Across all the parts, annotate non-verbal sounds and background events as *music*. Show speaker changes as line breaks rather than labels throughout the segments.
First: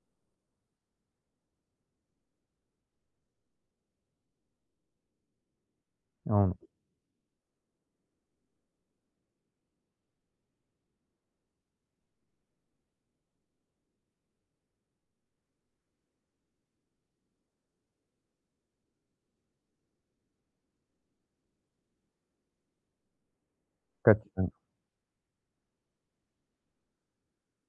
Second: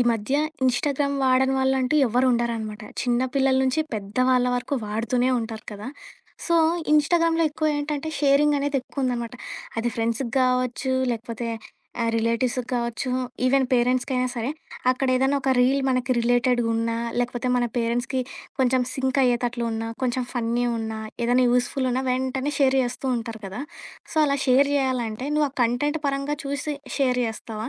ఈ మధ్య ఇన్‌స్టాగ్రామ్ వాడని వాళ్ళంటూ ఎవ్వరు ఉండరనమాట. చిన్న పిల్లల నుంచి పెద్ద వాళ్ళ వరకు వాడుతూనే ఉంటారు కదా! సో,
అవును,
ఇన్‌స్టాగ్రామ్‌లో ఎక్కువ ఏంటంటే షేరింగ్ అనేది ఎక్కువుందనమాట. అది ఫ్రెండ్స్‌కి గావచ్చు, లేకపోతే రిలేటివ్స్‌కి కావచ్చు, ఈవెన్ పేరెంట్స్‌కైనా సరే. అక్కడ ఏదైనా ఒక రీల్ మనకి రిలేటెడ్‌గున్నా, లేకపోతే మన పేరెంట్స్‌కి కొంచెం సింక్ అయ్యేటట్లు ఉన్నా, కొంచెం ఫన్నీ ఉన్నా, ఏదైనా యూజ్‌ఫుల్ ఉన్నా వెంటనే షేర్ చేస్తూ ఉంటారు కదా! సో, అలా
ఖచ్చితంగా.
షేర్ చేయాలంటే నువ్వు ఆ కంటెంట్ పరంగా చూసి షేర్ చేస్తావా?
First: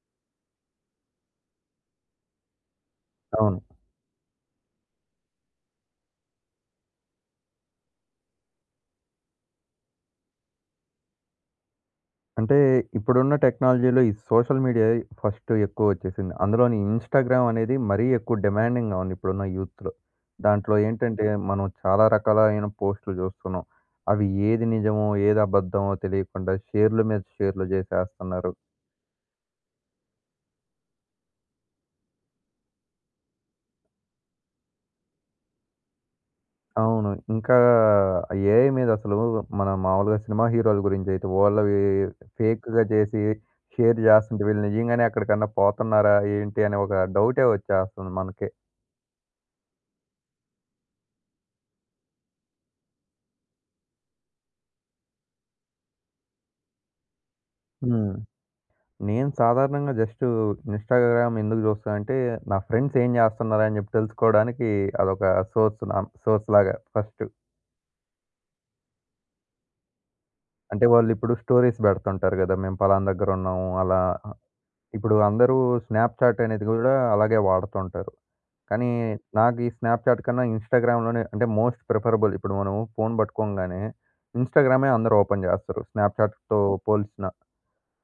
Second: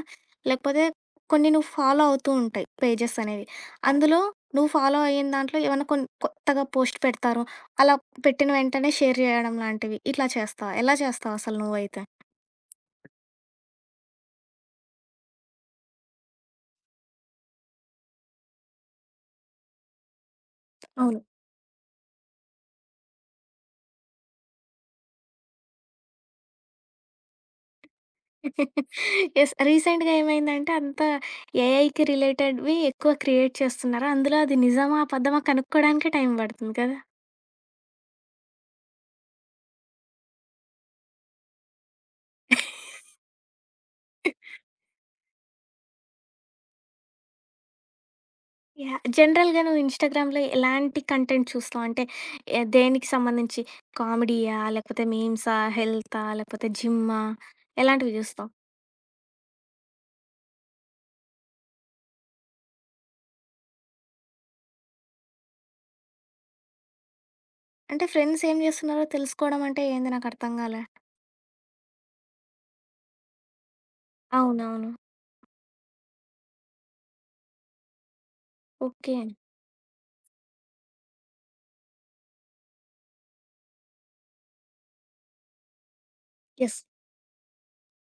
లేకపోతే కొన్ని నువ్వు ఫాలో అవుతూ ఉంటాయి పేజెస్ అనేవి.
అవును.
అందులో నువ్వు ఫాలో అయిన దాంట్లో ఏమన్నా కొన్ని కొత్తగా పోస్ట్ పెడతారు. అలా పెట్టిన వెంటనే షేర్ జేయడం లాంటివి ఇట్లా చేస్తావా? ఎలా చేస్తావు అసలు నువ్వైతే?
అంటే ఇప్పుడున్న టెక్నాలజీలో ఈ సోషల్ మీడియా ఫస్ట్ ఎక్కువొచ్చేసింది. అందులోని ఇన్‌స్టాగ్రామ్ అనేది మరీ ఎక్కువ డిమాండింగ్‌గా ఉంది ఇప్పుడున్న యూత్‌లో. దాంట్లో
అవును.
ఏంటంటే మనం చాలా రకాలైన పోస్టులు చూస్తున్నాం. అవి ఏది నిజమో, ఏది అబద్ధమో తెలియకుండా షేర్‌ల మీద షేర్‌లు చేసేస్తున్నారు.
*laughs* యెస్. రీసెంట్‌గా ఏమైందంటే అంతా ఏఐకి రిలేటెడ్‌వి ఎక్కువ క్రియేట్ చేస్తున్నారు. అందులో అది నిజమా? అబద్ధమా? కనుక్కోడానికే టైం పడుతుంది కదా!
అవును. ఇంకా ఏఐ మీద అసలు మనం మామూలుగా సినిమా హీరోల గురించైతే వాళ్ళవి ఫేక్‌గా చేసి షేర్ చేస్తుంటే వీళ్ళు నిజంగానే అక్కడికన్నా పోతున్నారా ఏంటి అనే ఒక డౌటే వచ్చేస్తుంది మనకే.
యాహ్! జనరల్‌గా నువ్వు ఇన్‌స్టాగ్రామ్‌లో ఎలాంటి కంటెంట్ చూస్తావు? అంటే దేనికి సంబంధించి కామెడీయా? లేకపోతే మీమ్సా? హెల్తా? లేకపోతే జిమ్మా? ఎలాంటివి
హ్మ్.
చూస్తావు?
నేను సాధారణంగా జస్టు ఇన్‌స్టాగ్రామ్ ఎందుకు చూస్తానంటే నా ఫ్రెండ్స్ ఏం చేస్తున్నారా అని చెప్పి తెలుసుకోవడానికి అదొక సోర్స్, నా సోర్స్‌లాగా ఫస్ట్.
అంటే ఫ్రెండ్స్ ఏం చేస్తున్నారో తెలుసుకోవడం అంటే ఏంది నాకర్థం కాలే.
అంటే వాళ్ళిప్పుడు స్టోరీస్ పెడుతుంటారు కదా! మేము పలానా దగ్గరున్నాము అలా.
అవునవును.
ఇప్పుడు అందరూ స్నాప్‌చాట్ అనేది కూడా అలాగే వాడుతుంటారు. కానీ
ఓకే.
నాకు ఈ స్నాప్‌చాట్ కన్నా ఇన్‌స్టాగ్రామ్‌లోనే అంటే మోస్ట్ ప్రిఫరబుల్. ఇప్పుడు మనము ఫోను పట్టుకోంగానే ఇన్‌స్టాగ్రామే అందరూ ఓపెన్ చేస్తారు స్నాప్‌చాట్‌తో
యెస్.
పోల్చిన.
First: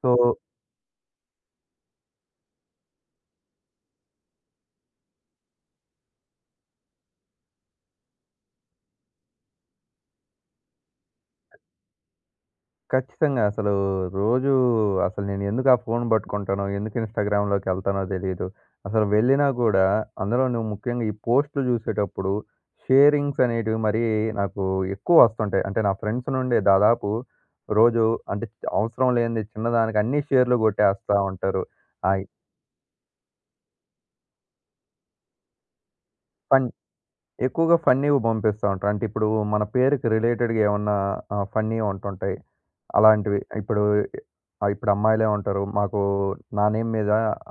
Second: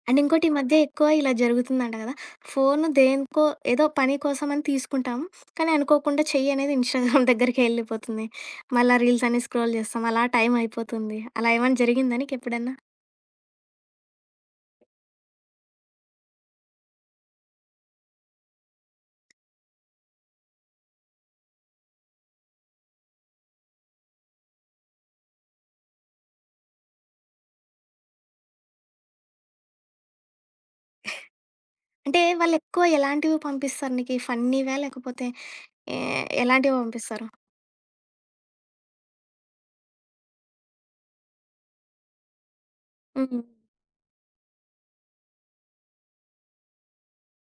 సో,
అండ్ ఇంకోటి ఈ మధ్య ఎక్కువ ఇలా జరుగుతుందంట కదా! ఫోను దేనికో ఏదో పని కోసం అని తీసుకుంటాం. కానీ అనుకోకుండా చెయ్యి అనేది ఇన్‌స్టాగ్రామ్ దగ్గరికే ఎళ్ళిపోతుంది. మళ్ళా రీల్స్ అన్ని స్క్రోల్ చేస్తాం. అలా టైం అయిపోతుంది. అలా ఏమైనా జరిగిందా నీకెప్పుడన్నా?
ఖచ్చితంగా అసలు రోజూ అసలు నేను ఎందుకు ఆ ఫోను పట్టుకుంటానో, ఎందుకు ఇన్‌స్టాగ్రామ్‌లోకెళ్తానో తెలీదు. అసలు వెళ్ళినా కూడా అందులో నువ్వు ముఖ్యంగా ఈ పోస్టులు చూసేటప్పుడు షేరింగ్స్ అనేటివి మరీ నాకు ఎక్కువ వస్తుంటాయి. అంటే నా ఫ్రెండ్స్ నుండే దాదాపు రోజు అంటే అవసరం లేనిది చిన్నదానికి అన్ని షేర్‌లు కొట్టేస్తా ఉంటారు.
అంటే
ఆయి
వాళ్ళెక్కువ ఎలాంటివి పంపిస్తారు నీకి? ఫన్నీవా? లేకపోతే ఏ
పన్
ఎలాంటివి పంపిస్తారు?
ఎక్కువగా ఫన్నీవి పంపిస్తా ఉంటారు. అంటే ఇప్పుడు మన పేరుకి రిలేటెడ్‌గా ఏమన్నా ఫన్నీవి ఉంటుంటాయి. అలాంటివి
హ్మ్.
ఇప్పుడు ఇప్పుడు అమ్మాయిలే ఉంటారు. మాకు నా నేమ్ మీద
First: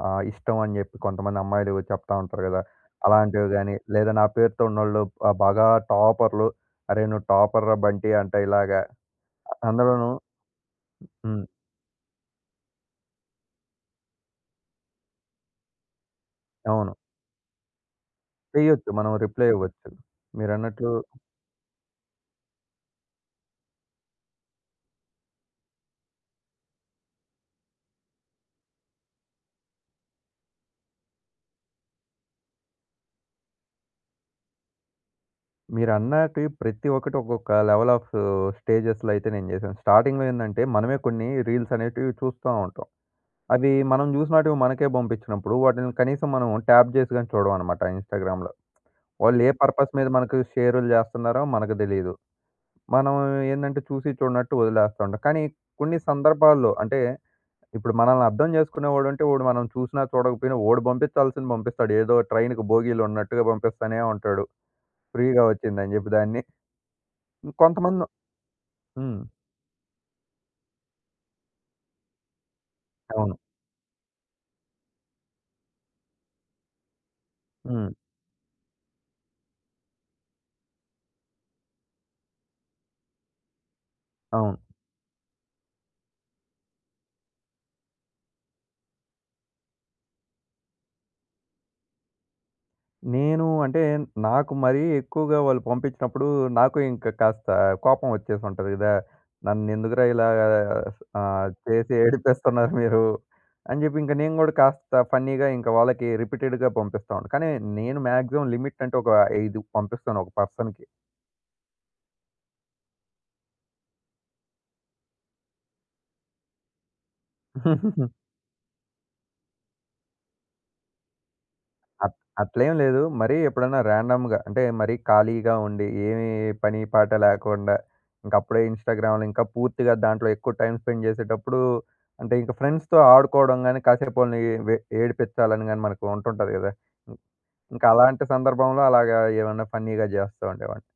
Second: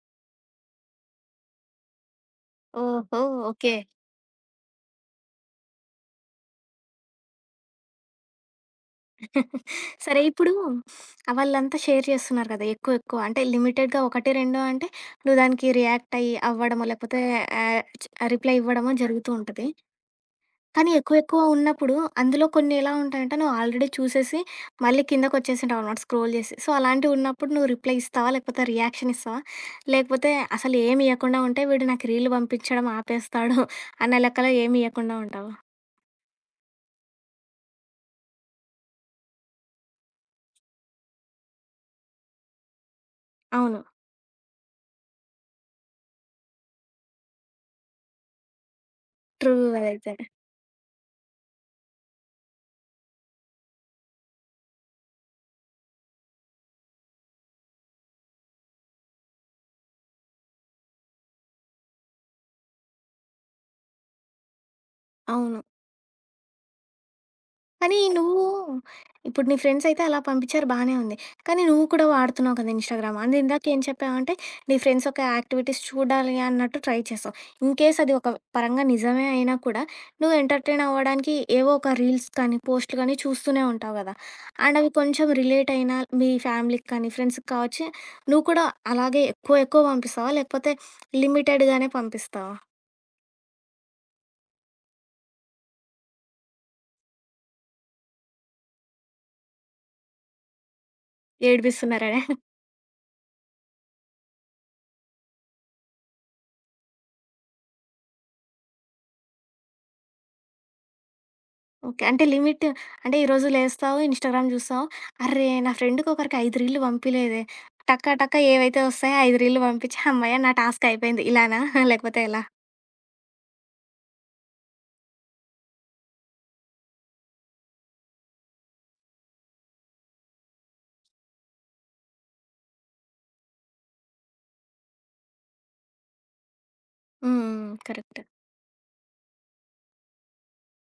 ఇష్టం అని చెప్పి కొంతమంది అమ్మాయిలు చెప్తా ఉంటారు కదా!
ఓహో!
అలాంటివి
ఓకే.
గాని, లేదా నా పేరుతో ఉన్నోళ్ళు బాగా టాపర్‌లు. "అరేయ్! నువ్వు టాపర్‌రా బంటి" అంటే ఇలాగా
*laughs*
అందులోనూ.
సరే ఇప్పుడు
హ్మ్.
వాళ్ళంతా షేర్ చేస్తున్నారు కదా! ఎక్కువ ఎక్కువ. అంటే లిమిటెడ్‌గా 1, 2 అంటే నువ్వు దానికి రియాక్ట్ అయ్యి అవ్వడమో
అవును.
లేకపోతే ఆహ్, చ్ రిప్లై
చేయొచ్చు,
ఇవ్వడమో
మనం
జరుగుతూ
రిప్లై
ఉంటది.
ఇవ్వచ్చు.
కానీ
మీరన్నట్లు
ఎక్కువ ఎక్కువ ఉన్నప్పుడు అందులో కొన్ని ఎలా ఉంటాయంటే నువ్వు ఆల్రెడీ చూసేసి మళ్ళీ కిందకొచ్చేసింటావు అనమాట స్క్రోల్ చేసి. సో, అలాంటివి ఉన్నప్పుడు నువ్వు రిప్లై ఇస్తావా? లేకపోతే రియాక్షన్ ఇస్తావా? లేకపోతే అసలు ఏమి ఇయ్యకుండా ఉంటే వీడు నాకు రీల్ పంపించడం ఆపేస్తాడు అన్న లెక్కలో ఏమి ఇయ్యకుండా ఉంటావా?
మీరన్నట్టు ప్రతి ఒక్కటి ఒక్కొక్క లెవెల్ ఆఫ్ స్టేజెస్‌లో అయితే నేను చేశాను. స్టార్టింగ్‌లో ఏందంటే మనమే కొన్ని రీల్స్ అనేటివి చూస్తా ఉంటాం. అవి
అవును.
మనం చూసినటివి మనకే పంపించినప్పుడు వాటిని కనీసం మనం ట్యాప్ చేసి గాని చూడమనమాట ఇన్‌స్టాగ్రామ్‌లో. వాళ్ళు
ట్రూ
ఏ పర్పస్ మీద
అదైతే.
మనకు షేర్‌లు చేస్తున్నారో మనకు తెలీదు. మనం ఏందంటే చూసి చూడనట్టు వదిలేస్తా ఉంటాం. కానీ కొన్ని సందర్భాల్లో అంటే ఇప్పుడు మనల్ని అర్థం చేసుకునేవాడుంటే వాడు మనం చూసినా చూడకపోయినా వాడు పంపించాల్సింది పంపిస్తాడు. ఏదో ట్రైన్‌కి బోగీలున్నట్టుగా పంపిస్తానే ఉంటాడు ఫ్రీగా
అవును.
వచ్చిందని చెప్పి దాన్ని.
కానీ
కొంతమంది
నువ్వు
హ్మ్.
ఇప్పుడు నీ ఫ్రెండ్స్ అయితే అలా పంపించారు బానే ఉంది. కానీ నువ్వు కూడా వాడుతున్నావు కదా ఇన్‌స్టాగ్రామ్. అండ్
అవును.
ఇందాక ఏం చెప్పావంటే నీ ఫ్రెండ్స్ యొక్క యాక్టివిటీస్ చూడాలి అన్నట్టు ట్రై చేసావు.
హ్మ్.
ఇన్‌కేస్ అది ఒక పరంగా నిజమే అయినా కూడా నువ్వు ఎంటర్‌టైన్ అవ్వడానికి ఏవో ఒక రీల్స్ కానీ, పోస్ట్‌లు కానీ చూస్తూనే ఉంటావు కదా!
అవును.
అండ్ అవి కొంచెం రిలేట్ అయినా మీ ఫ్యామిలీకి కానీ, ఫ్రెండ్స్‌కి కావచ్చు నువ్వు కూడా అలాగే ఎక్కువ ఎక్కువ పంపిస్తావా? లేకపోతే లిమిటెడ్‌గానే పంపిస్తావా?
నేను అంటే నాకు మరీ ఎక్కువగా వాళ్ళు పంపించినప్పుడు నాకు ఇంకా కాస్త కోపం వచ్చేసుంటది గదా! నన్నెందుకురా ఇలా చేసి
ఏడిపిస్తున్నారనే.
ఏడిపిస్తున్నారు మీరు అని జెప్పి ఇంక నేను గూడా కాస్త ఫన్నీగా ఇంక వాళ్ళకి రిపీటెడ్‌గా పంపిస్తా ఉంటాను. కానీ నేను మాక్సిమం లిమిట్ అంటే ఒక 5 పంపిస్తాను ఒక పర్సన్‌కి.
ఓకే. అంటే లిమిట్ అంటే ఈరోజు లేస్తావు, ఇన్‌స్టాగ్రామ్ జూస్తావు. అర్రే! నా ఫ్రెండ్‌కొకరికి 5 రీల్లు పంపిలేదే. టక టక ఏవైతే వస్తాయో 5 రీల్లు పంపించి హమ్మయ్య! నా టాస్క్ అయిపోయింది. ఇలానా? *laughs*
అట్
లేకపోతే ఎలా?
అట్లేం లేదు. మరీ ఎప్పుడన్నా ర్యాండమ్‌గా అంటే మరీ ఖాళీగా ఉండి ఏమి పని పాట లేకుండా ఇంక అప్పుడే ఇన్‌స్టాగ్రామ్‌లో ఇంకా పూర్తిగా దాంట్లో ఎక్కువ టైమ్ స్పెండ్ చేసేటప్పుడు అంటే ఇంక ఫ్రెండ్స్‌తో ఆడుకోవడం గాని, కాసేపు వాళ్ళని ఏడిపించాలని గాని మనకు ఉంటుంటది గదా! ఇం
హ్మ్.
ఇంకా
కరెక్ట్.
అలాంటి సందర్భంలో అలాగా ఏమన్నా ఫన్నీగా జేస్తా ఉండేవాడిని.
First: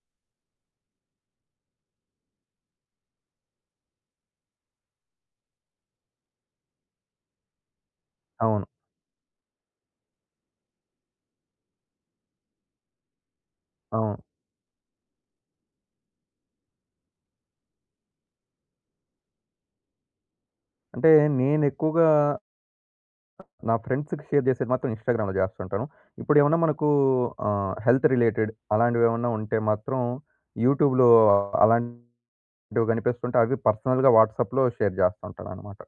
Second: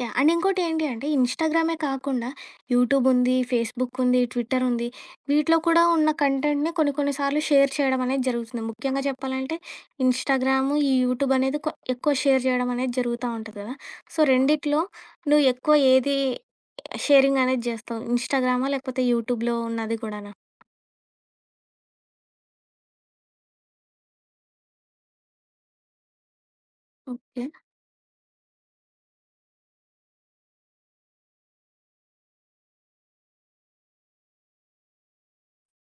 యాహ్! అండ్ ఇంకోటి ఏంటి అంటే ఇన్‌స్టాగ్రామే కాకుండా యూట్యూబ్ ఉంది, ఫేస్‌బుక్ ఉంది, ట్విట్టర్ ఉంది. వీటిలో కూడా ఉన్న కంటెంట్‌ని కొన్ని కొన్ని సార్లు షేర్ చేయడం అనేది జరుగుతుంది.
అవును.
ముఖ్యంగా చెప్పాలంటే ఇన్‌స్టాగ్రామ్, ఈ యూట్యూబ్ అనేది ఎక్కువ షేర్ చేయడం అనేది జరుగుతా ఉంటది కదా! సో,
అవును.
రెండిట్లో నువ్వు ఎక్కువ ఏది షేరింగ్ అనేది చేస్తావు? ఇన్‌స్టాగ్రామా? లేకపోతే యూట్యూబ్‌లో ఉన్నది కూడానా?
అంటే నేనెక్కువగా నా ఫ్రెండ్స్‌కి షేర్ చేసేది మాత్రం ఇన్‌స్టాగ్రామ్‌లో చేస్తుంటాను. ఇప్పుడేమన్నా మనకు
ఓకే.
హెల్త్ రిలేటెడ్ అలాంటివేమన్నా ఉంటే మాత్రం యూట్యూబ్‌లో అలాంటివి కనిపిస్తుంటే అవి పర్సనల్‌గా వాట్సాప్‌లో షేర్ చేస్తుంటాననమాట.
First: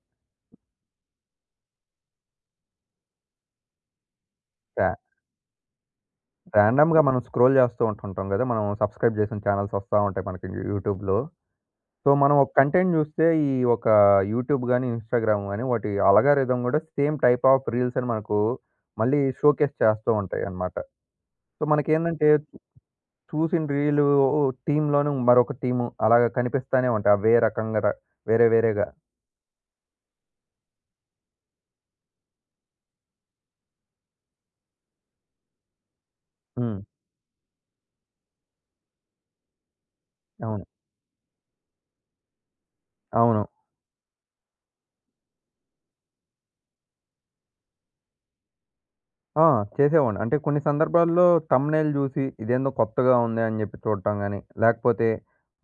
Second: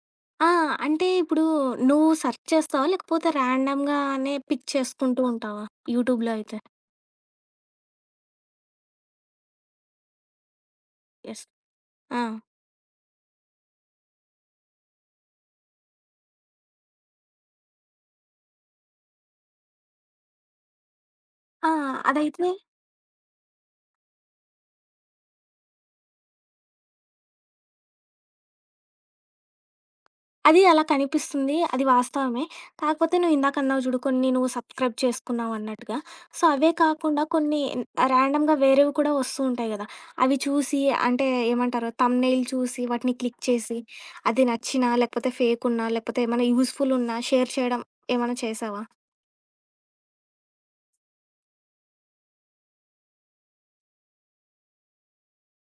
ఆ! అంటే ఇప్పుడు నువ్వు సెర్చ్ చేస్తావా? లేకపోతే ర్యాండమ్‌గానే పిక్
ర్యా
చేసుకుంటూ ఉంటావా యూట్యూబ్‌లో అయితే?
రాండమ్‌గా మనం స్క్రోల్ చేస్తూ ఉంటుంటాం కదా! మనం సబ్స్క్రైబ్ చేసిన ఛానెల్స్ వస్తా ఉంటాయి మనకి యూట్యూబ్‌లో.
యెస్.
సో,
ఆ!
మనం ఒక కంటెంట్ చూస్తే ఈ ఒక యూట్యూబ్ గాని, ఇన్‌స్టాగ్రామ్ గాని వాటి అల్గారిథం కూడా సేమ్ టైప్ ఆఫ్ రీల్స్‌ని మనకు మళ్ళీ షోకేస్ చేస్తూ ఉంటాయన్నమాట. సో,
ఆ!
మనకేందంటే
అదైతే
చూసిన రీలు టీమ్‌లోను మరొక టీము అలాగా కనిపిస్తానే ఉంటాయి అవే రకంగా, వేరే వేరేగా.
అది అలా కనిపిస్తుంది. అది వాస్తవమే. కాకపోతే నువ్వు ఇందాకన్నావు చూడు కొన్ని నువ్వు సబ్‌స్క్రైబ్ చేసుకున్నావన్నట్టుగా. సో, అవే
హ్మ్.
కాకుండా కొన్ని ర్యాండమ్‌గా వేరేవి కూడా వస్తూ ఉంటాయి గదా! అవి
అవును.
చూసి అంటే ఏమంటారు థంబ్‌నెయిల్ చూసి వాటిని క్లిక్
అవును.
చేసి అది నచ్చినా, లేకపోతే ఫేకున్నా, లేకపోతే ఏమైనా యూజ్‌ఫుల్ ఉన్నా షేర్ చేయడం ఏమైనా చేశావా?
ఆ! చేసేవాడిని. అంటే కొన్ని సందర్భాల్లో థంబ్‌నెయిల్ చూసి ఇదేందో కొత్తగా ఉంది అని చెప్పి చూడటం గాని, లేకపోతే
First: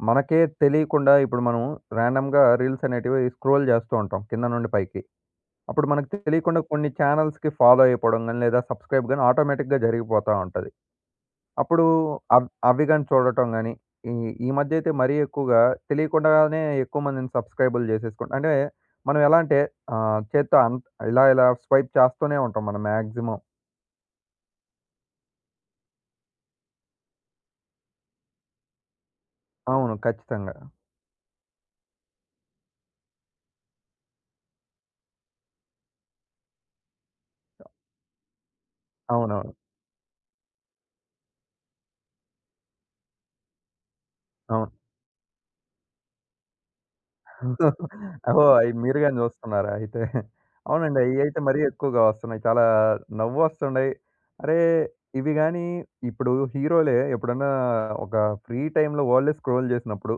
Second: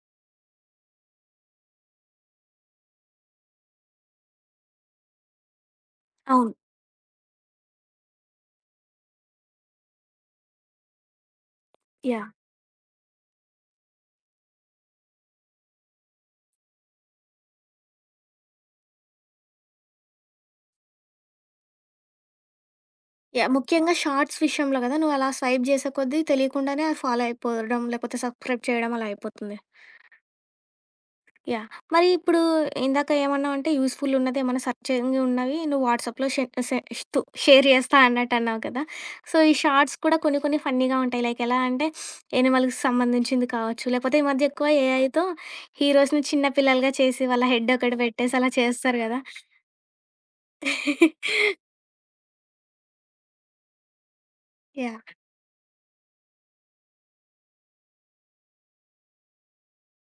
మనకే తెలియకుండా ఇప్పుడు మనం రాండమ్‌గా రీల్స్ అనేటివి స్క్రోల్ చేస్తూ ఉంటాం కింద నుండి పైకి. అప్పుడు మనకు
అవును.
తెలియకుండా కొన్ని చానెల్స్‌కి ఫాలో అయిపోవడం గాని, లేదా సబ్‌స్క్రైబ్ గాని ఆటోమేటిక్‌గా జరిగిపోతా ఉంటది. అప్పుడు
యాహ్!
అవి గాని చూడటం గాని, ఈ ఈ మధ్య అయితే మరీ ఎక్కువగా తెలియకుండానే ఎక్కువ మందిని సబ్‌స్క్రైబులు చేసేసుకుం అంటే మనం ఎలా అంటే చేత్తో ఇలా ఇలా స్వైప్ చేస్తూనే ఉంటాం మనం మాక్సిమం.
యాహ్! ముఖ్యంగా షార్ట్స్ విషయంలో గదా! నువ్వు అలా స్వైప్ చేసే కొద్దీ తెలియకుండానే అది ఫాలో అయిపోవడం, లేకపోతే సబ్‌స్క్రైబ్ చేయడం అలా అయిపోతుంది.
అవును, ఖచ్చితంగా.
యాహ్! మరి ఇప్పుడు ఇందాక ఏమన్నావంటే యూజ్‌ఫుల్ ఉన్నది ఏమన్నా సెర్చింగ్ ఉన్నవి నువ్వు వాట్సాప్‌లో షే షే తు షేర్ చేస్తా అన్నట్టు అన్నావు కదా! సో, ఈ
అవునవును.
షార్ట్స్ కూడా కొన్ని కొన్ని ఫన్నీగా ఉంటాయి. లైక్ ఎలా అంటే యానిమల్‌కి సంబంధించింది కావచ్చు. లేకపోతే ఈ మధ్య ఎక్కువ
అవును.
ఏఐతో హీరోస్‌ని చిన్న పిల్లలుగా చేసి వాళ్ళ హెడ్ ఒకటి
*laughs*
పెట్టేసి
ఓహో!
అలా
అయి మీరు
చేస్తారు
గాని
కదా!
చూస్తున్నారా అయితే? అవునండి. అయ్యయితే మరీ
*laughs*
ఎక్కువగా వస్తున్నాయి. చాలా నవ్వొస్తుండయి. అరే!
యాహ్!
ఇవి గాని ఇప్పుడు హీరోలే ఎప్పుడన్నా ఒక ఫ్రీ టైమ్‌లో వాళ్ళే స్క్రోల్ చేసినప్పుడు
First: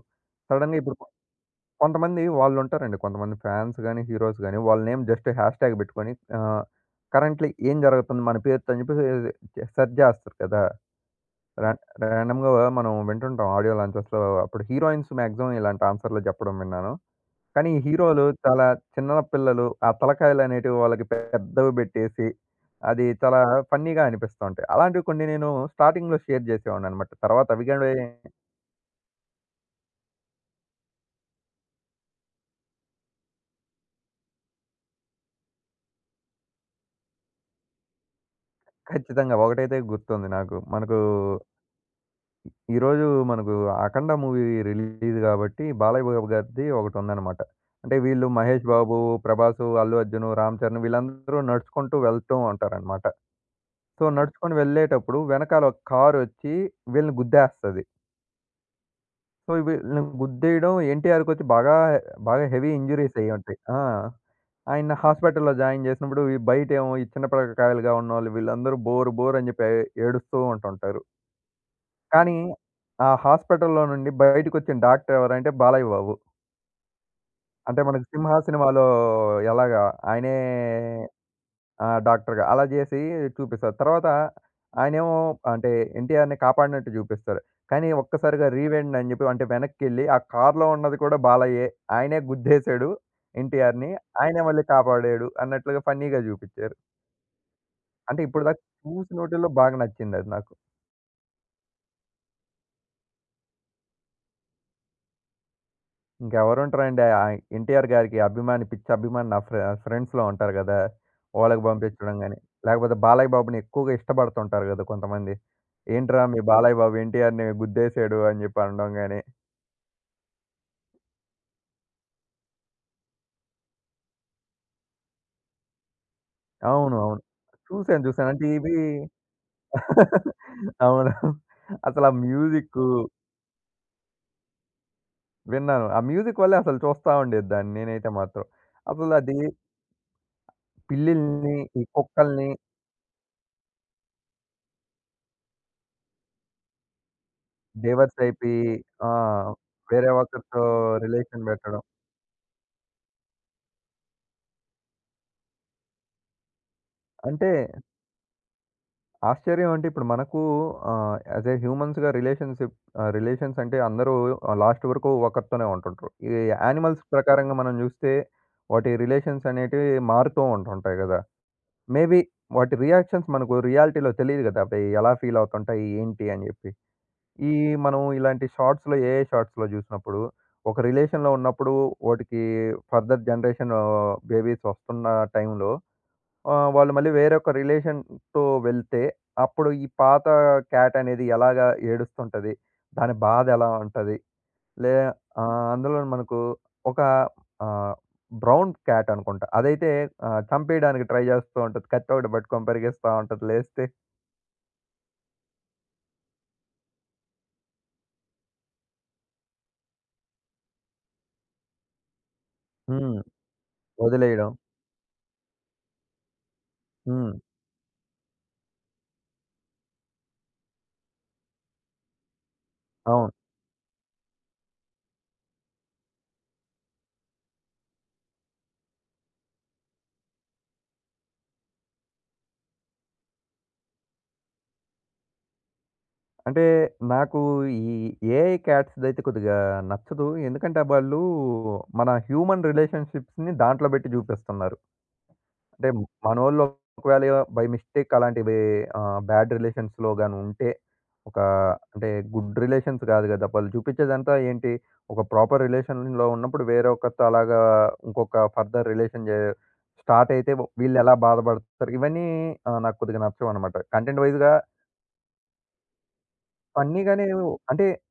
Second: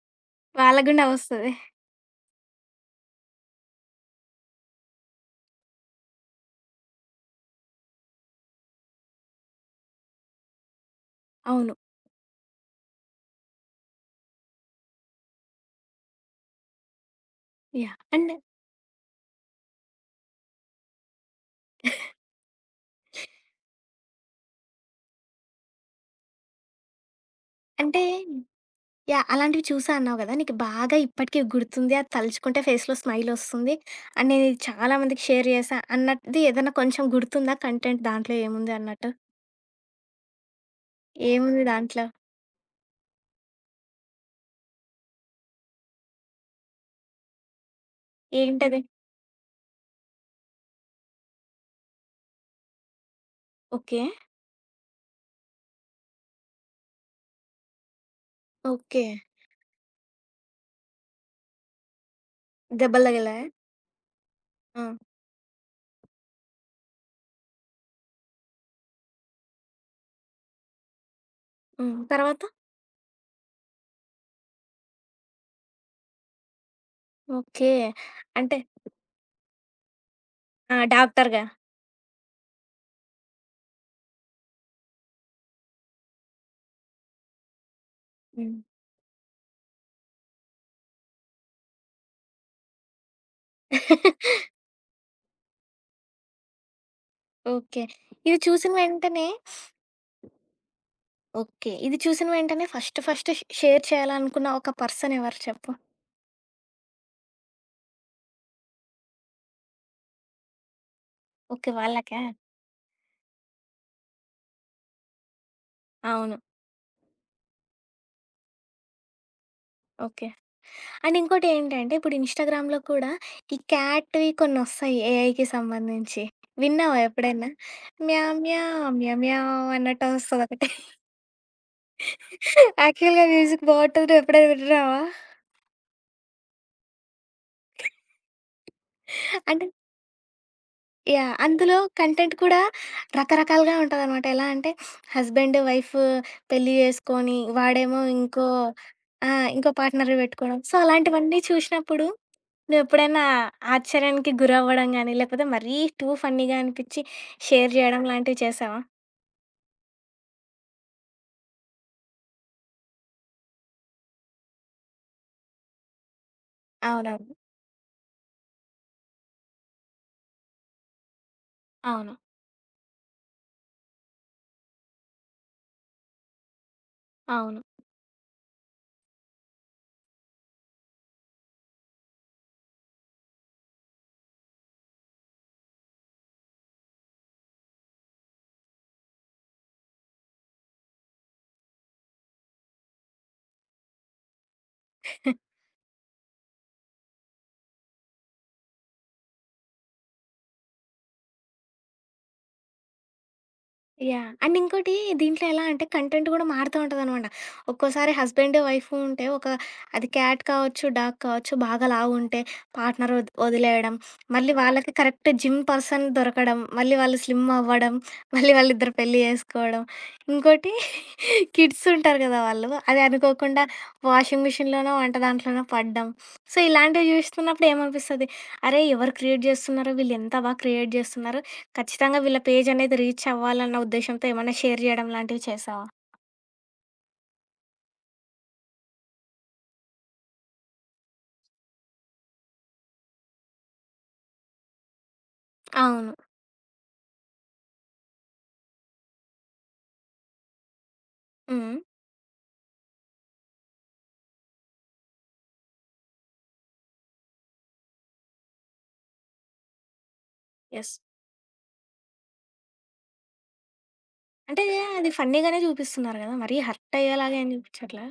సడెన్‌గా
వాళ్ళకి
ఇప్పుడు
గూడా వస్తది.
కొంతమంది వాళ్ళుంటారండి. కొంతమంది ఫ్యాన్స్ గాని, హీరోస్ గాని వాళ్ళ నేమ్ జస్ట్ హాష్ ట్యాగ్ పెట్టుకొని ఆహ్, కరెంట్‌లీ ఏం జరుగుతుంది మన పేరుతో అని చెప్పేసి సెర్చ్ చేస్తారు కదా! రా
అవును.
రాండమ్‌గా మనం వింటుంటాం ఆడియో లాంచెస్‌లో అప్పుడు హీరోయిన్స్ మాక్సిమం ఇలాంటి ఆన్సర్‌లు చెప్పడం విన్నాను. కానీ ఈ
యాహ్!
హీరోలు
అండ్
చాలా చిన్న పిల్లలు ఆ తలకాయలనేటివి వాళ్ళకి పెద్దవి పెట్టేసి అది చాలా ఫన్నీగా అనిపిస్తూ ఉంటాయి. అలాంటివి కొన్ని నేను స్టార్టింగ్‌లో షేర్ చేసేవాడినన్నమాట. తర్వాత అవి కూడా
అంటే యాహ్! అలాంటివి చూసా అన్నావు గదా! నీకు బాగా ఇప్పటికి గుర్తుంది. అది తలుచుకుంటే ఫేస్‌లో స్మైల్ ఒస్తుంది. అండ్ నేను ఇది చాలా మందికి షేర్ చేశా అన్నది ఏదన్నా కొంచెం గుర్తుందా కంటెంట్ దాంట్లో ఏముంది అన్నట్టు?
ఖచ్చితంగా ఒకటైతే గుర్తుంది నాకు. మనకు
ఏముంది దాంట్లో?
ఈరోజు మనకు 'అఖండ' మూవీ రిలీజ్ గాబట్టి, బాలయ్య బాబు గారిది ఒకటుందనమాట. అంటే వీళ్ళు 'మహేష్
ఏంటది?
బాబు', 'ప్రభాసు', 'అల్లు అర్జున్', 'రామ్ చరణ్' వీళ్ళందరూ నడుచుకుంటూ వెళ్తూ ఉంటారనమాట.
ఓకే.
సో, నడుచుకొని వెళ్ళేటప్పుడు వెనకాల ఒక కారొచ్చి వీళ్ళని గుద్దేస్తది.
ఓకే.
సో, వీళ్ళని గుద్దేయడం ఎన్టీఆర్‌కొచ్చి బాగా, బాగా హెవీ
దెబ్బలు
ఇంజ్యూరీస్
తగిలాయా?
అయ్యుంటాయి. ఆ!
ఆ!
ఆయన్ని హాస్పిటల్‌లో జాయిన్ జేసినప్పుడు ఈ బయటేమో ఈ చిన్న పిల్లకాయలుగా ఉన్నోళ్ళు వీళ్ళందరూ బోర్ బోర్ అని జెప్పి ఏడుస్తూ ఉంటుంటారు.
హ్మ్.
కానీ,
తర్వాత?
ఆ హాస్పిటల్‌లో నుండి బయటికొచ్చిన డాక్టర్ ఎవరంటే బాలయ్య బాబు.
ఓకే.
అంటే మనకు 'సింహ'
అంటే
సినిమాలో ఎలాగా ఆయనే
ఆ! డాక్టర్‌గా.
డాక్టర్‌గా అలా చేసి చూపిస్తారు. తర్వాత ఆయనేమో అంటే 'ఎన్టీఆర్‌ని' కాపాడినట్టు చూపిస్తారు. కానీ ఒక్కసారిగా
హ్మ్.
రీవైండ్ అని చెప్పి అంటే వెనక్కెళ్ళి ఆ కార్‌లో ఉన్నది కూడా బాలయ్యే. ఆయనే గుద్దేశాడు 'ఎన్టీఆర్‌ని'. ఆయనే
*laughs*
మళ్ళీ కాపాడాడు అన్నట్లుగా ఫన్నీగా చూపిచ్చారు.
ఓకే.
అంటే
ఇది
ఇప్పటిదాకా
చూసిన వెంటనే
చూసినోటిల్లో బాగా నచ్చిందది నాకు.
ఓకే. ఇది చూసిన వెంటనే ఫస్ట్ ఫస్ట్ ష్ షేర్ చేయాలనుకున్న ఒక పర్సన్ ఎవరు చెప్పు?
ఇంకెవరుంటారండి? 'ఎన్టీఆర్' గారికి అభిమాని, పిచ్చి అభిమాని నా ఫ్రెండ్స్‌లో ఉంటారు గదా! వాళ్ళకి
ఓకే.
పంపించడం
వాళ్ళకా?
గాని, లేకపోతే బాలయ్య బాబుని ఎక్కువగా ఇష్టపడుతుంటారు గదా కొంతమంది. ఏంట్రా
అవును.
మీ బాలయ్య బాబు ఎన్టీఆర్‌ని గుద్దేశాడు అని జెప్పి అనడం గాని.
ఓకే. అండ్ ఇంకోటి ఏంటంటే, ఇప్పుడు ఇన్‌స్టాగ్రామ్‌లో కూడా ఈ క్యాట్‌వి కొన్నొస్తాయి ఏఐకి సంబంధించి.
అవును.
విన్నావా
అవును.
ఎప్పుడైనా?
చూసాను, చూసాను.
మ్యావ్
అంటే ఇవి
మ్యావ్ మ్యావ్ మ్యావ్ అన్నట్టు
*laughs*
వస్తదొకటి.
అవును. అసలు ఆ మ్యూజిక్కు
యాక్చువల్‌గా మ్యూజిక్ బావుంటది. నువ్వు ఎప్పుడైనా విన్నావా?
విన్నాను. ఆ మ్యూజిక్ వల్లే అసలు చూస్తా ఉండేదాన్ని నేనైతే మాత్రం. అసలు అది
అంటే యాహ్!
పిల్లిల్ని,
అందులో
ఈ
కంటెంట్
కుక్కల్ని
కూడా రకరకాలుగా ఉంటదనమాట. ఎలా అంటే హస్బెండ్, వైఫ్ పెళ్లి చేసుకొని, వాడేమో
డైవర్స్
ఇంకో
అయిపోయి ఆ!
ఆ! ఇంకో
వేరే
పార్ట్నర్‌ని పెట్టుకోవడం.
ఒకరితో
సో, అలాంటివన్నీ
రిలేషన్ బెట్టడం.
చూసినప్పుడు నువ్వెప్పుడైనా ఆశ్చర్యానికి గురవ్వడం గానీ, లేకపోతే మరీ టూ ఫన్నీగా అనిపిచ్చి
అంటే
షేర్ జేయడం లాంటివి చేశావా?
ఆశ్చర్యం అంటే ఇప్పుడు మనకు యాస్ ఎ హ్యూమన్స్‌గా రిలేషన్‌షిప్, రిలేషన్స్ అంటే అందరూ లాస్ట్ వరకు ఒకరితోనే ఉంటుంటారు. ఈ యానిమల్స్
అవునవును.
ప్రకారంగా మనం చూస్తే వాటి రిలేషన్స్ అనేటివి మారుతూ ఉంటుంటాయి కదా!
అవును.
మేబీ వాటి రియాక్షన్స్ మనకు రియాలిటీలో తెలీదు కదా! అవి ఎలా ఫీల్ అవుతుంటాయి? ఏంటి? అని చెప్పి. ఈ
అవును.
మనం ఇలాంటి షార్ట్స్‌లో ఏఐ షార్ట్స్‌లో చూసినప్పుడు ఒక రిలేషన్‌లో ఉన్నప్పుడు వాటికి ఫర్దర్ జనరేషన్ బేబీస్ వస్తున్న టైంలో వాళ్ళు మళ్ళీ వేరొక రిలేషన్‌తో వెళ్తే, అప్పుడు ఈ పాత క్యాట్ అనేది ఎలాగా ఏడుస్తుంటది? దాని బాధ ఎలా ఉంటది? లే అందులో మనకు ఒక ఆహ్, బ్రౌన్ క్యాట్ అనుకుంటా. అదైతే చంపేయడానికి ట్రై జేస్తూ ఉంటది. కత్తెఒకటి పట్టుకొని పరిగెస్తా ఉంటది లేస్తే.
యాహ్! అండ్ ఇంకోటి దీంట్లో ఎలా అంటే కంటెంట్ గూడా మారుతూ ఉంటదనమాట. ఒక్కోసారి హస్బెండ్, వైఫ్ ఉంటే ఒక అది క్యాట్ కావచ్చు, డాగ్ కావచ్చు బాగా లావుంటే పార్ట్నర్
హ్మ్.
వదిలేయడం.
వదిలేయడం.
మళ్ళీ వాళ్ళకి కరెక్ట్ జిమ్ పర్సన్ దొరకడం. మళ్ళీ వాళ్ళు
హ్మ్.
స్లిమ్ అవ్వడం. మళ్ళీ వాళ్ళిద్దరు పెళ్లి జేసుకోవడం. ఇంకోటి కిడ్స్ ఉంటారు గదా! వాళ్ళు అది
అవును.
అనుకోకుండా వాషింగ్ మిషన్‌లోనో, వంట దాంట్లోనో పడడం. సో, ఇలాంటివి జూస్తున్నప్పుడు ఏమనిపిస్తది? అరే! ఎవరు క్రియేట్ జేస్తున్నారో వీళ్ళు ఎంత బాగా క్రియేట్ జేస్తున్నారు. ఖచ్చితంగా వీళ్ళ పేజ్ అనేది రీచ్ అవ్వాలన్న ఉద్దేశ్యంతో ఏమన్నా షేర్ చేయడం లాంటివి చేసావా?
అంటే నాకు ఈ ఏఐ క్యాట్స్‌దైతే కొద్దిగా నచ్చదు. ఎందుకంటే వాళ్ళు మన హ్యూమన్ రిలేషన్‌షిప్స్‌ని దాంట్లో బెట్టి జూపిస్తున్నారు. అంటే
అవును.
మనోళ్ళు ఒకవేళ బై మిస్టేక్ అలాంటివి బ్యాడ్ రిలేషన్స్‌లో గాని ఉంటే, ఒక
హ్మ్.
అంటే గుడ్ రిలేషన్స్ గాదు గదా! వాళ్ళు చూపించేదంతా ఏంటి? ఒక ప్రాపర్ రిలేషన్‌లో ఉన్నప్పుడు వేరే ఒకరితో అలాగా ఇంకొక ఫర్దర్ రిలేషన్ స్టార్ట్ అయితే
యెస్.
వీళ్ళు ఎలా బాధపడతారు? ఇవన్నీ నాకు కొద్దిగా నచ్చవనమాట కంటెంట్ వైస్‌గా.
అంటే అది ఫన్నీగానే చూపిస్తున్నారు గదా! మరీ హర్ట్
ఫన్నీగానే,
అయ్యేలాగా ఏం
అంటే
చూపించట్లా.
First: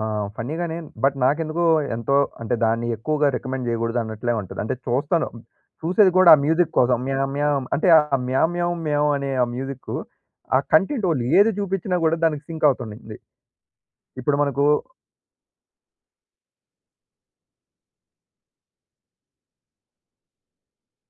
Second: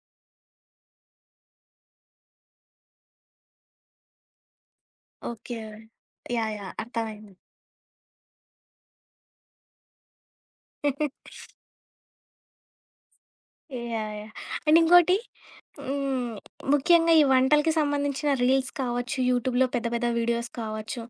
ఆ! ఫన్నీగానే, బట్ నాకెందుకో ఎంతో అంటే దాన్ని ఎక్కువగా రికమెండ్ చేయకూడదు అన్నట్లే ఉంటది. అంటే చూస్తాను.
ఓకే.
చూసేది కూడా ఆ
యాహ్!
Music
yeah!
కోసం. మ్యావ్
అర్థమైంది.
మ్యావ్ అంటే ఆ మ్యావ్ మ్యావ్ మ్యావ్ అనే ఆ మ్యూజిక్కు, ఆ కంటెంట్ వాళ్ళు
*laughs*
ఏది చూపించినా కూడా దానికి సింక్ అవుతుంది.
యాహ్! యాహ్!
ఇప్పుడు మనకు
అండ్ ఇంకోటి హ్మ్. ముఖ్యంగా ఈ వంటలకి సంబంధించిన రీల్స్ కావచ్చు, యూట్యూబ్‌లో పెద్ద పెద్ద వీడియోస్ కావచ్చు,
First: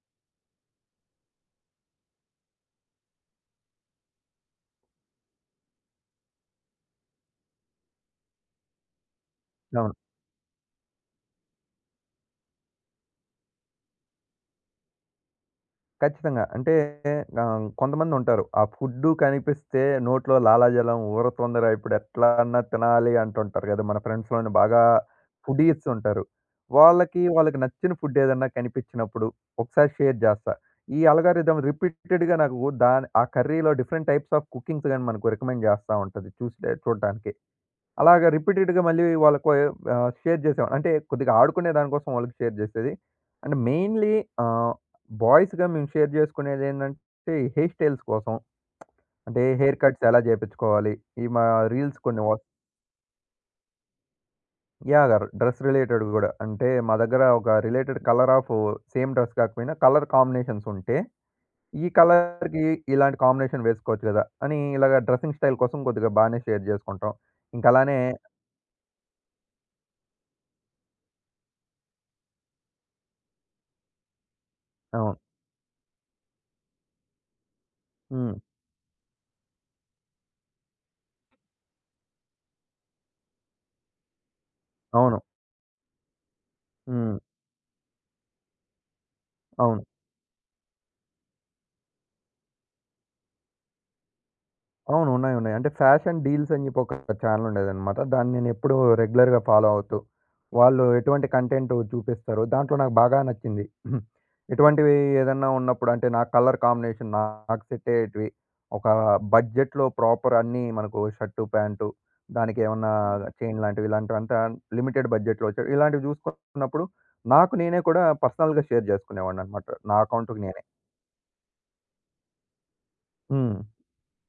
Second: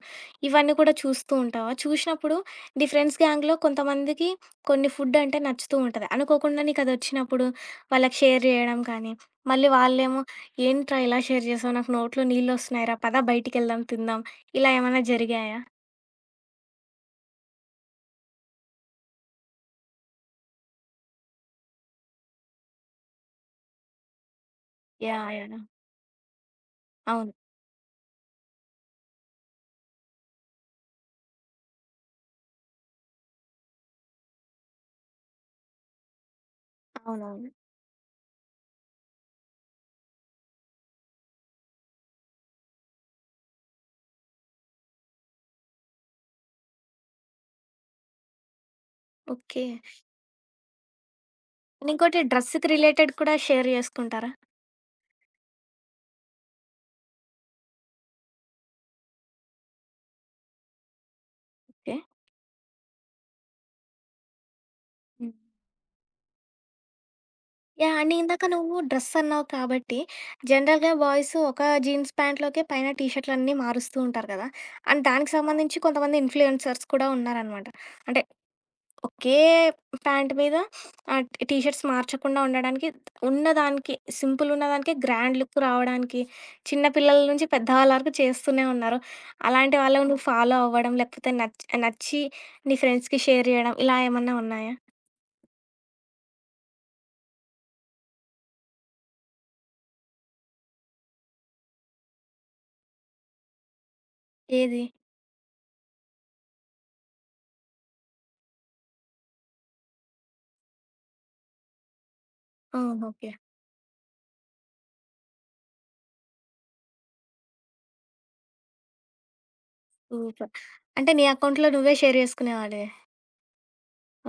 ఇవన్నీ కూడా చూస్తూ ఉంటావా? చూసినప్పుడు నీ ఫ్రెండ్స్ గ్యాంగ్‌లో కొంతమందికి కొన్ని ఫుడ్ అంటే నచ్చుతూ ఉంటది. అనుకోకుండా నీకదొచ్చినప్పుడు వాళ్ళకి షేర్ జేయడం కానీ, మళ్ళీ
అవును,
వాళ్ళేమో ఏంట్రా ఇలా షేర్ జేసావు? నాకు నోట్లో నీళ్ళొస్తున్నాయిరా పద బయటికెళ్దాం తిందాం. ఇలా ఏమన్నా జరిగాయా?
ఖచ్చితంగా. అంటే కొంతమందుంటారు. ఆ ఫుడ్డు కనిపిస్తే నోట్లో లాలాజలం ఊరుతుందిరా ఇప్పుడెట్లా అన్నా తినాలి అంటుంటారు గదా! మన ఫ్రెండ్స్‌లోని బాగా
యాహ్! యాహ్!
ఫుడీస్ ఉంటారు. వాళ్ళకి,
అవును.
వాళ్ళకి నచ్చిన ఫుడ్డేదన్నా కనిపిచ్చినప్పుడు ఒకసారి షేర్ జేస్తా. ఈ అల్గారిథం రిపీటెడ్‌గా నాకు దాని ఆ కర్రీలో డిఫరెంట్ టైప్స్ ఆఫ్ కుకింగ్స్ గాని మనకు రికమెండ్ జేస్తా ఉంటది చూస్తే చూడటానికి.
అవునవును.
అలాగా రిపీటెడ్‌గా మళ్ళీ వాళ్ళకు షేర్ చేసేవాడిని. అంటే కొద్దిగా ఆడుకునే దానికోసం వాళ్ళకి షేర్ చేసేది. అండ్ మెయిన్‌లీ ఆహ్, బాయ్స్‌గా మేము షేర్ చేసుకునేదేంటంటే హెయిర్ స్టైల్స్ కోసం. అంటే
ఓకే.
హెయిర్ కట్స్ ఎలా చేపించుకోవాలి? ఈ మా రీల్స్
ఇంకోటి
కొన్ని
డ్రెస్‌కి రిలేటెడ్ కూడా షేర్ జేసుకుంటారా?
యాహ్! డ్రెస్ రిలేటెడ్ గూడా. అంటే మా దగ్గర ఒక related colour of same dress కాకపోయినా కలర్ కాంబినేషన్స్ ఉంటే, ఈ కలర్‌కి ఇలాంటి కాంబినేషన్ వేసుకోవచ్చు గదా! అని ఇలాగ
ఓకే.
డ్రెసింగ్ స్టైల్ కోసం కొద్దిగా బానే షేర్ చేసుకుంటాం. ఇంక
యాహ్!
అలానే
అంటే ఇందాక నువ్వు డ్రెస్ అన్నావు కాబట్టి, జనరల్‌గా బాయ్స్ ఒక జీన్స్ ప్యాంట్‌లోకే పైన టీ షర్ట్‌లన్నీ మారుస్తూ ఉంటారు కదా! అండ్
అవును.
దానికి సంబంధించి కొంతమంది ఇన్‌ఫ్లుయెన్సర్స్ కూడా ఉన్నారనమాట. అంటే
హ్మ్.
ఒకే ప్యాంట్ మీద ఆహ్, టీ షర్ట్స్ మార్చకుండా ఉండడానికి ఉన్నదానికి సింపుల్ ఉన్నదానికి
అవును.
గ్రాండ్ లుక్ రావడానికి, చిన్న
హ్మ్.
పిల్లల నుంచి పెద్దవాళ్ళ వరకు చేస్తూనే ఉన్నారు. అలాంటి
అవును.
వాళ్ళని నువ్వు ఫాలో అవ్వడం, లేకపోతే నచ్చి నీ ఫ్రెండ్స్‌కి షేర్ చేయడం ఇలా ఏమన్నా ఉన్నాయా?
అవును. ఉన్నాయి, ఉన్నాయి. అంటే ఫ్యాషన్ డీల్స్ అని చెప్పి ఒక ఛానల్ ఉండేదన్నమాట. దాన్ని నేనెప్పుడూ రెగ్యులర్‌గా ఫాలో అవుతూ, వాళ్ళు ఎటువంటి కంటెంట్ చూపిస్తారో దాంట్లో నాకు బాగా నచ్చింది.
ఏది?
ఎటువంటివి ఏదన్నా ఉన్నప్పుడు అంటే నా కలర్ కాంబినేషన్ నాకు సెట్ అయ్యేటివి. ఒక బడ్జెట్‌లో ప్రాపర్ అన్నీ మనకు షర్టు, ప్యాంటు దానికి ఏమన్నా
ఓహ్! ఓకే.
చైన్ లాంటివి ఇలాంటివంతా లిమిటెడ్ బడ్జెట్‌లో వచ్చేవి. ఇలాంటివి చూసుకున్నప్పుడు నాకు నేనే కూడా పర్సనల్‌గా షేర్ చేసుకునేవాడినన్నమాట నా అకౌంట్‌కి
సూపర్.
నేనే.
అంటే నీ అకౌంట్‌లో నువ్వే షేర్ చేసుకునేవాడివే.
హ్మ్.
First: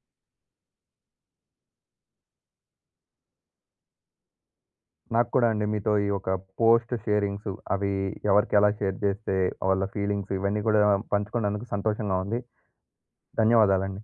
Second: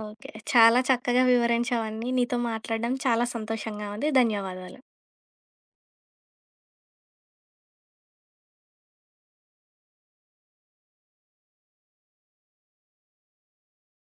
ఓకే. చాలా చక్కగా వివరించావన్నీ. నీతో మాట్లాడడం చాలా సంతోషంగా ఉంది. ధన్యవాదాలు.
నాకు కూడా అండి. మీతో ఈ ఒక పోస్ట్ షేరింగ్స్ అవి ఎవరికెలా షేర్ చేస్తే వాళ్ళ ఫీలింగ్స్ ఇవన్నీ కూడా పంచుకున్నందుకు సంతోషంగా ఉంది. ధన్యవాదాలండి.